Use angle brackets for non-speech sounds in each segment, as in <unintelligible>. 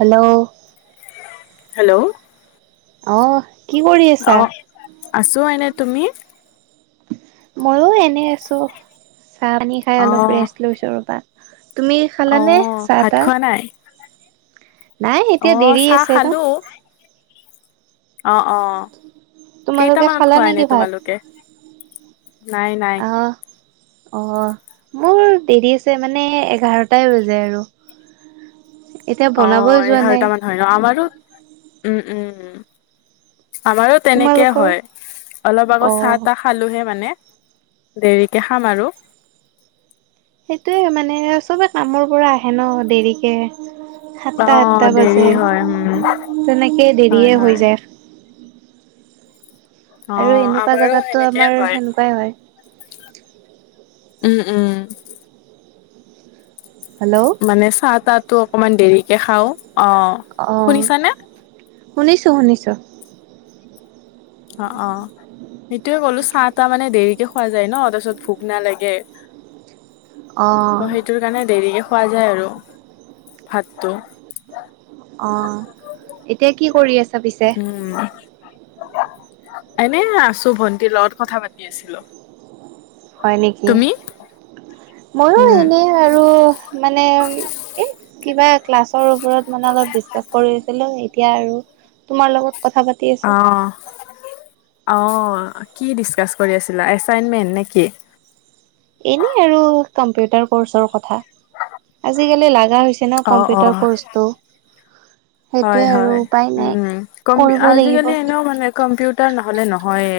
Hello hello অ' অ' আছো এনে তুমি? ময়ো এনেই আছোঁ চাহ পানী খাই অ অলপ ৰেষ্ট লৈছোঁ ৰ'বা, তুমি? অ খালানে চাহ ভাত তাহ খোৱা নাই নাই অ এতিয়া দেৰি চাহ আছে ৰ খালো অ' অ' তোমালোকে কেইটামানত খালা খোৱা নেকি এনে ভাত? তোমালোকে নাই নাই। অ', মোৰ দেৰি আছে মানে এঘাৰটাই হৈ যায় আৰু। এতিয়া অ বনাবই যোৱা নাই। এঘাৰটামান হয় ন আমাৰো উম উম। আমাৰো তেনেকে তোমালোকৰ? হয় অলপ আগত চাহ অহ তাহ খালোহে মানে, দেৰিকে খাম আৰু। সেইটোৱে মানে চবে কামৰ পৰা আহে ন দেৰিকে। অ সাতটা আঠটা দেৰি বাজে হয় উম তেনেকে হয় দেৰিয়ে হয় হৈ যায়। আৰু অ' এনেকুৱা আমাৰো জাগাতটো সেনেকে আমাৰ হয়। সেনেকুৱাই হয়। উম উম। হেল্ল' মানে চাহ তাহ টো অকমান দেৰিকে খাওঁ। অ' শুনিছোঁ শুনিছোঁ। অ' অ'। সেইটোয়ে ক'লো চাহ তাহ মানে দেৰিকে খোৱা যায় ন তাৰপিছত ভোক নালাগে। অ' টোৰ কাৰণে দেৰিকে খোৱা যায় আৰু ভাতটো। অ' এতিয়া কি কৰি আছা পিছে? উম এনে আছো। ভন্টিৰ লগত কথা পাতি আছিলো। হয় নেকি? তুমি ময়ো উম এনেই আৰু মানে। এ কিবা ক্লাছৰ ওপৰত মানে অলপ ডিচকাছ কৰিছিলো এতিয়া আৰু। তোমাৰ লগত কথা পাতি। আছো। অ' অ' কি ডিচকাছ কৰি আছিলা এছাইনমেণ্ট নেকি? এনেই আৰু কম্পিউটাৰ কৰ্চৰ কথা আজিকালি লগা হৈছে। <unintelligible> অ অ কম্পিউটাৰ ক'ৰ্চটো হয় সেইটোৱে আৰু হয়। উপায় নাই। কৰিবই লাগিব আজিকালি এনেও মানে কম্পিউটাৰ কৰ্চটো। কম্পিউটাৰ নহ'লে নহয়ে।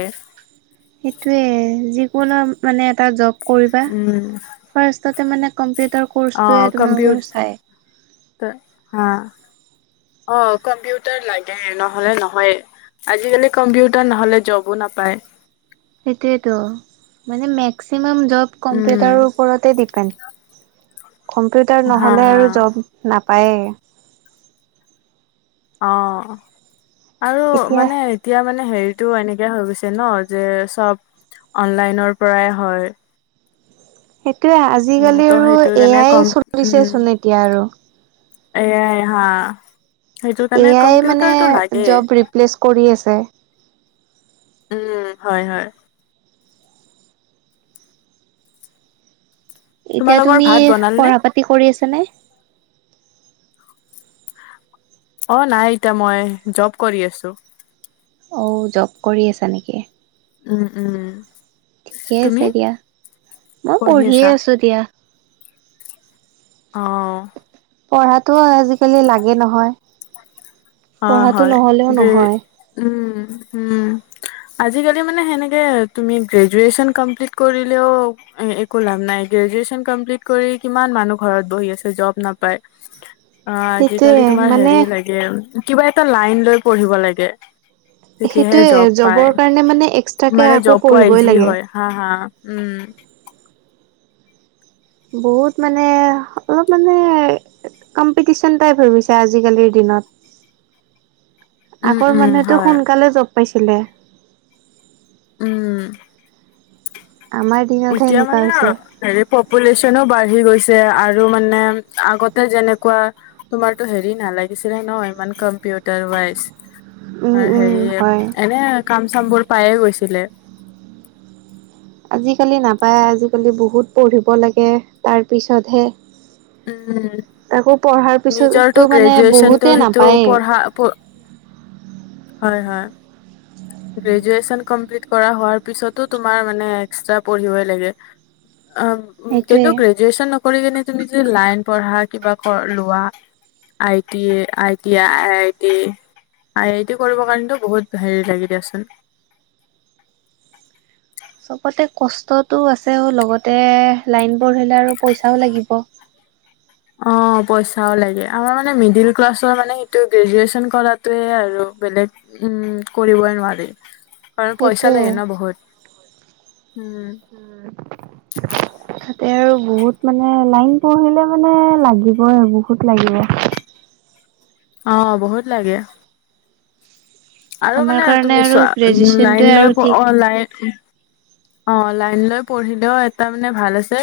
সেইটোৱে যিকোনো মানে এটা জব কৰিবা। উম ফাৰ্ষ্টতটে মানে কম্পিউটাৰ অ কৰ্ষ্টটোৱে তোমাক বাৰু কম্পিউটাৰ চায়। হা অ' কম্পিউটাৰ লাগে নহ'লে নহয়ে। আজিকালি কম্পিউটাৰ নহলে জবো নাপায়। সেইটোৱেতো মানে মেক্সিমাম জব উম, কম্পিউটাৰৰ ওপৰতে ডিপেণ্ড। কম্পিউটাৰ হা নহ'লে হা আৰু জব নাপায়ে। অ' আৰু এতিয়া মানে। এতিয়া মানে হেৰিতটো এনেকে হৈ গৈছে ন' যে চব অনলাইনৰ পৰাই হয়। সেইটোয়ে উম, আজিকালি ত' আৰু সেইটো কাৰণে এয়াই কম উম, চলিছেচোন এতিয়া আৰু। এয়াই হা। সেইটো এ কাৰণে আই মানে কম্পিউটাৰটো লাগে। জব ৰিপ্লেচ কৰি আছে। উম হয় -হয় এতিয়া তোমালোকৰ তুমি ভাত বনালনে? পঢ়া পাতি কৰি আছানে? অ' নাই এতিয়া মই জব কৰি আছো। অ' জব কৰি আছা নেকি! উম, উম। ঠিকে তুমি আছে দিয়া মই পঢ়ি পঢ়িয়ে আছা? আছোঁ দিয়া। অ' পঢ়াতো আজিকালি লাগে নহয়। অ' পঢ়াটো হয় নহ'লেও নহয়। উম- উম। আজিকালি মানে সেনেকে তুমি গ্ৰেজুৱেন কমপ্লিট কৰিলেও। একো লাভ নাই। উ। অ' আজিকালি তোমাৰ হেৰি লাগে কিবা এটা লাইন লৈ পঢ়িব লাগে। তেতিয়াহে সেইটোৱে জব জবৰ পায় কাৰণে মানে এক্সট্ৰাকে মানে আকৌ জব পোৱা পঢ়িবই ইজি লাগে। হয় হা- হা উম। বহুত মানে অলপ মানে। কম্পিটিচন টাইপ ভাবিছে আজিকালিৰ দিনত। উম আগৰ উম মানুহেতো হয় সোনকালে জব পাইছিলে। উ'ম। আমাৰ দিনতহে এতিয়া এনেকুৱা মানে হৈছে। হেৰি পপুলেশ্যনো বাঢ়ি গৈছে আৰু মানে আগতে যেনেকুৱা। তোমাৰতো হেৰি নালাগিছিলে ন' ইমান কম্পিউটাৰ ৱাইজ। উম, তোমাৰ উম, হেৰি এ হয়। এনে কাম চাম বোৰ পায়ে গৈছিলে। আজিকালি নাপায় আজিকালি বহুত পঢ়িব লাগে তাৰপিছতহে। উম, তাকো পঢ়াৰ পিছতো মানে বহুতে নাপায়ে। আ পঢ়। হয়, হয়। গ্ৰেজুৱেচন কমপ্লিট কৰা পাছতে মানে তোমাৰ এক্সটা পঢ়িব লাগে। সেইটোৱে। <unintelligible> গ্ৰেচন নকৰি কিনে যদি তুমি লাইন পঢ়া কিবা কৰ লোৱা I T A, I T I, I I T, আই ইটো কৰিবৰ কাৰণেতো বহুত হেৰি লাগি দিয়াচোন। চবতে কষ্টটো আছেও লগতে লাইনবোৰ আহিলে আৰু পইচাও লাগিব।। <unintelligible> অ, পইচাও লাগে আমাৰ মানে মিডিল ক্লাছৰ মানে সেটো গ্ৰেজুৱেচন কৰাত তয়ে আৰু বেলেগ উম, কৰিবই নোৱাৰি। কাৰণ পইচা সেইটোৱে। লাগে ন, বহুত উম। উম, তাতে আৰু বহুত মানে লাইন পঢ়িলে মানে লাগিবই বহুত লাগিব। অ, বহুত লাগে। আৰু আমাৰ মানে কাৰণে তুমি আৰু চোৱা লাইন গ্ৰেজুৱেচনটোৱে আৰু লৈ ঠিক অ, লাই অ, লাইন লৈ পঢ়িলেও এটা মানে ভাল আছে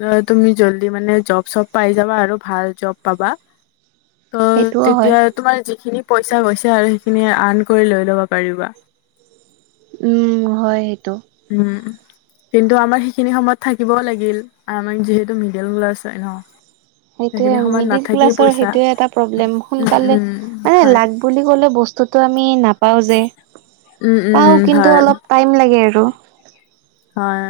ধৰা তুমি জল্দি মানে জব চব পাই যাবা আৰু ভাল জব পাবা। ত' সেইটোও হয়। তেতিয়া তোমাৰ যিখিনি পইচা গৈছে আৰু সেইখিনি আৰ্ণ কৰি লৈ ল'ব পাৰিবা। উম, হয় সেইটো। উম, কিন্তু আমাৰ সেইখিনি সময়ত থাকিবও লাগিল আৰ আমাৰ যিহেতু মিডেল ক্লাছ হয় ন'? সেইটোৱে সেইখিনি সময়ত মিডিল নাথাকি ক্লাছৰ পইচা সেইটোয়ে এটা প্ৰব্লেম উম সোনকালে উম মানে হয় লাগ বুলি ক'লে বস্তুটো আমি নাপাওঁ যে, উম পাওঁ উম কিন্তু হয় অলপ টাইম লাগে আৰু। হয়।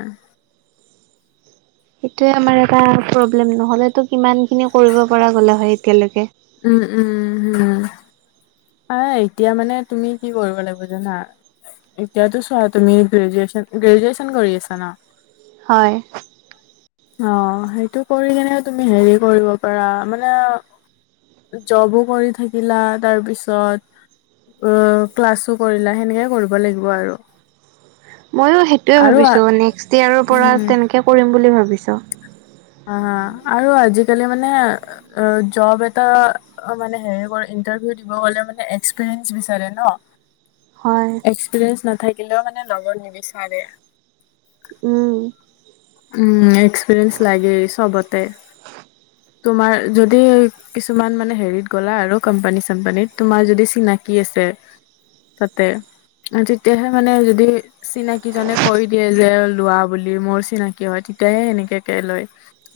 সেইটোৱে আমাৰ এটা প্ৰব্লেম নহলেতো কিমান খিনি কৰিব পৰা গলে হয় এতিয়ালৈকে। উম- উম হম, আহ এতিয়া মানে তুমি কি কৰিব লাগিব জানা? এতিয়াতো ছোৱা তুমি গ্ৰেজুৱেচন -গ্ৰেজুৱেচন কৰি আছা ন? হয়। অহ, সেইটো কৰি কেনে তুমি হেৰি কৰিব পাৰা মানে জবো কৰি থাকিলা তাৰ পিছত অ, ক্লাছো কৰিলা সেনেকে কৰিব লাগিব আৰু। ময়ো সেইটোৱে আৰু আ- ভাবিছোঁ নেক্সট ইয়েৰৰ পৰা উম তেনকে কৰিম বুলি ভাবিছোঁ। অ, আৰু আজিকালি মানে অ, জব এটা অ, মানে হেৰি কৰে ইণ্টাৰভিউ দিব গ'লে মানে এক্সপিৰিয়েঞ্চ বিচাৰে ন? হয়। এক্সপিৰিয়েন্ঞ্চ নাথাকিলেওঁ মানে ল'ব নিবিচাৰে। উম, উম, এক্সপিৰিয়েন্স লাগেই চবতে তোমাৰ যদি কিছুমান মানে হেৰিত গ'লা আৰু কম্পানী- চম্পানীত তোমাৰ যদি চিনাকি আছে তাতে। অ, তেতিয়াহে মানে যদি চিনাকি জনে কৈ দিয়ে যে লোৱা বুলি মোৰ চিনাক কি হয় তেতিয়াহে সেনেকেকে লয়।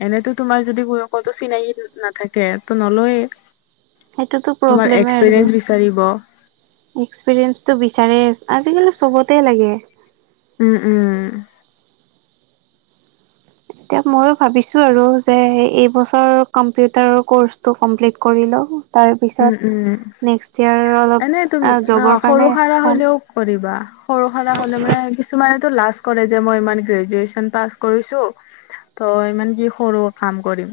এনেতো তোমাৰ যদি ক-কতো চিনাকি নাথাকে তো নলয়ে। সেইটোতো তোমাৰ প্ৰব্লেমে আৰু এক্সপিৰিয়েঞ্চ বিচাৰিব। এক্সপিৰিয়েঞ্চটো বিচাৰে আজিকালি চবতে লাগে। উম -উম এতিয়া ময়ো ভাবিছোঁ আৰু যে এইবছৰ কম্পিউটাৰৰ ক'ৰ্চটো কমপ্লিট কৰি লওঁ উম তাৰপিছত উম নেক্সট ইয়াৰ আৰু এনে তুম অলপ অ জবৰ সৰু কাৰণে সাৰা চাম। হলেও কৰিবা সৰু সৰা হ'লে মানে কিছুমানেতো লাজ কৰেযে মই ইমান গ্ৰেজুৱেশ্যন পাছ কৰিছোঁ ত' ইমান কি সৰু কাম কৰিম।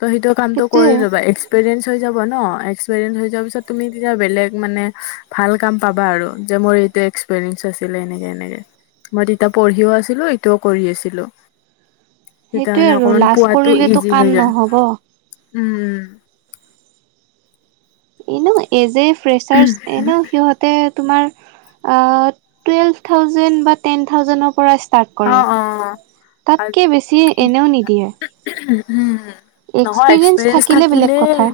ত সেইটো কামটো কৰি সেইটোৱে। ল'বা, এক্সপিৰিয়েঞ্চ হৈ যাব ন? এক্সপেৰিয়েন্স হৈ যোৱা পিছত তুমি তেতিয়া বেলেগ মানে ভাল কাম পাবা আৰু মোৰ এটো এক্স এক্সপেৰিয়েন্স আছিল এনে এনেকে। মই তেতিয়া পঢ়িও আছিলোঁ, ইটোও কৰি আছিলোঁ। তেতিয়া সেইটোৱে মানে আৰু অকমান লাজ পোৱাতো কৰিলেতো ইজি কাম হৈ যায়। নহ'ব। উম, উম। এনেও এজি এ ফ্ৰেচাৰছ এনেও সিহঁত তে তোমাৰ অ, টোৱেলভ থাউজেণ্ড বা টেন থাউজেণ্ড পৰা ই ষ্টাৰ্ট অ', অ', উম, কৰে। তাতকৈ বেছি এনেও নিদিয়ে। উম হুম। নহয় এক্সপিৰিয়েঞ্চ থাকিলে বেলেগ থাকিলেই কথা।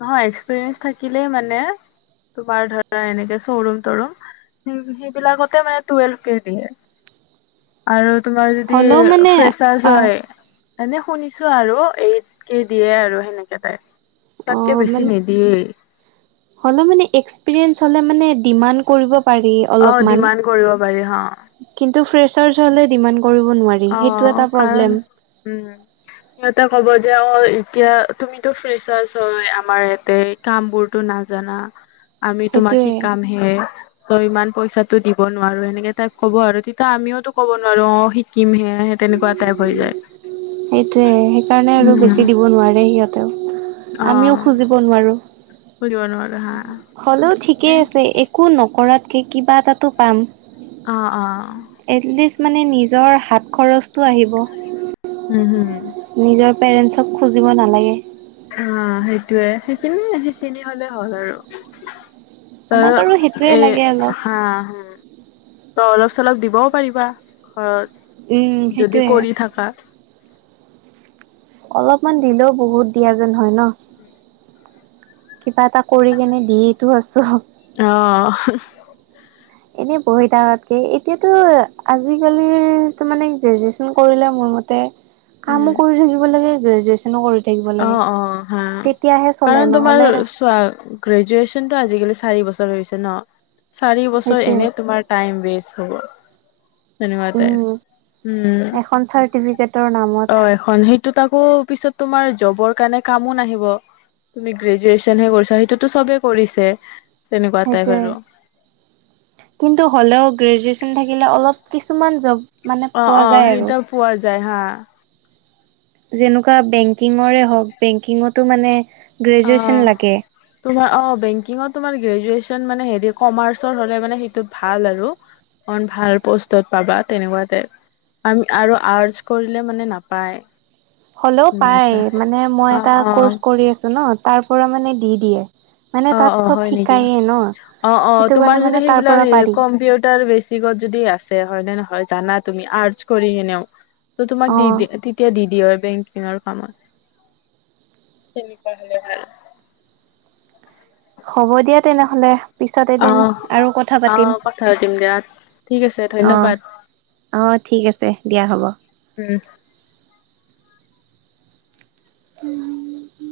নহয় এক্সপিৰিয়েঞ্চ থাকিলেই মানে তোমাৰ ধৰা এনেকে চৰুম তৰুম, সেইবিলাকতে মানে টুৱেলভ কে দিয়ে। আৰু তোমাৰ যদি হ'লেও মানে ফ্ৰেচাৰছ আহ হয় এনে শুনিছোঁ আৰু এইত কে দিয়ে আৰু সেনেকে তাইপ। তাতকে বেছি নিদিয়ে। হলে মানে এক্সপিৰিয়েঞ্চ হলে মানে ডিমাণ্ড কৰিব পাৰি। অ', অলপমান। ডিমাণ্ড কৰিব পাৰি হ। কিন্তু ফ্ৰেছাৰ্জ হ'লে ডিমাণ্ড কৰিব নোৱাৰি সেইটো অ', এটা কাৰণ প্ৰব্লেম। উম, সিহঁতে ক'ব যে অ', এতিয়া তুমিতো ফ্ৰেছৱাচ হয় আমাৰ ইয়াতে কাম বোৰতো নাজানা, আমি তোমাক সেইটোৱে শিকাম হে। তই ইমান পইচা টো দিব নোৱাৰোঁ এনেকে টাইপ ক'ব আৰু তেতিয়া আমিওতো ক'ব নোৱাৰোঁ অ', সি কিম সেয়া সে তেনেকুৱা টাইপ হৈ যায়। সেইটোৱে সেইকাৰণে আৰু উম। বেছি দিব নোৱাৰে সিহঁতেও, আমিও খুজিব নোৱাৰোঁ। খুজিব নোৱাৰোঁ হা। হ'লেও ঠিকেই আছে একো নকৰাতকৈ কিবা এটাটো পাম। অ', অ'। এটলিষ্ট মানে নিজৰ হাত খৰচটো আহিব। উম, হুম। নিজৰ পেৰেণ্টছক খুজিব নালাগে। অ', সেইটোয়ে সেইখিনিয়ে সেইখিনি হলে হ'ল আৰু। ত আমাক আৰু সেইটোৱে এ লাগে অলপ হা হ <unintelligible> ত অলপ চলপ দিবও পাৰিবা ঘৰত। উম, যদি সেইটোয়ে। কৰি থাকা অলপমান দিলেও বহুত দিয়া যেন হয় ন? কিবা এটা কৰি কিনে দিয়েতো আছোঁ। অ'। এনেই বহি থকাতকে এতিয়াতো আজিকালিৰ মানে গ্ৰেজুৱেচন কৰিলে মোৰ মতে তে কামো উম কৰি থাকিব লাগে, গ্ৰেজুৱেচনো কৰি থাকিব লাগে অ', অ', হা তেতিয়াহে চলে কাৰণ তোমাৰ নহ'লে চোৱা গ্ৰেজুৱেচনটো আজিকালি চাৰি বছৰ হৈছে ন? চাৰি বছৰ সেইটোৱে এনে তোমাৰ টাইম ৱেষ্ট হ'ব। যেনেকুৱা উম টাইপ, উম। এখন চাৰ্টিফিকেটৰ নামত। তাকো পিছত তোমাৰ জবৰ কাৰণে কামো নাহিব, তুমি গ্ৰেজুৱেচনহে কৰিছা সেইটোতো চবে কৰিছে। তেনেকুৱা টাইপ আৰু সেইটোৱে। কিন্তু হ'লেও গ্ৰেজুৱেচন থাকিলে অলপ কিছুমান জব মানে অ', পোৱা যায় অ', আৰু সেইতাও পোৱা যায় হা। যেনেকুৱা বেংকিঙৰে হওঁক, বেংকিঙতো মানে গ্ৰেজুৱেচন অ লাগে। তোমাৰ অ', বেংকিঙতো তোমাৰ গ্ৰেজুৱেচন মানে হেৰি কমাৰ্চ হ'লে সেইটো ভাল আৰু। অকণ ভাল পষ্টত পাবা তেনেকুৱা টাইপ। আৰু আৰ্টছ কৰিলে মানে নাপায়। হ'লেও ইমান পাই এটা মানে মই অ এটা অ ক'ৰ্চ কৰি আছো ন তাৰ পৰা মানে দি দিয়ে। মানে তাত অ'অ' চব হয় নেকি? শিকায়ে ন অ' অ' সেইটো কাৰণে তোমাৰ মানে যদি তাৰ সেইবিলাক পৰা পাৰি কম্পিউটাৰ বেছি কত যদি আছে হয় নে নহয় জানা তুমি আৰ্টচ কৰি কিনেও ত তোমাক অ। দি দিয়ে। তেতিয়া দি দিয়ে বেংকিঙৰ কামত তেনেকোৱা হ'লে ভাল। হ'ব দিয়া তেনেহলে। পিছত অ এদিন আৰু কথা অ পাতিম, কথা পাতিম দিয়া ঠিক আছে অ' ধন্যবাদ অ' ঠিক আছে দিয়া হ'ব। উম। উম।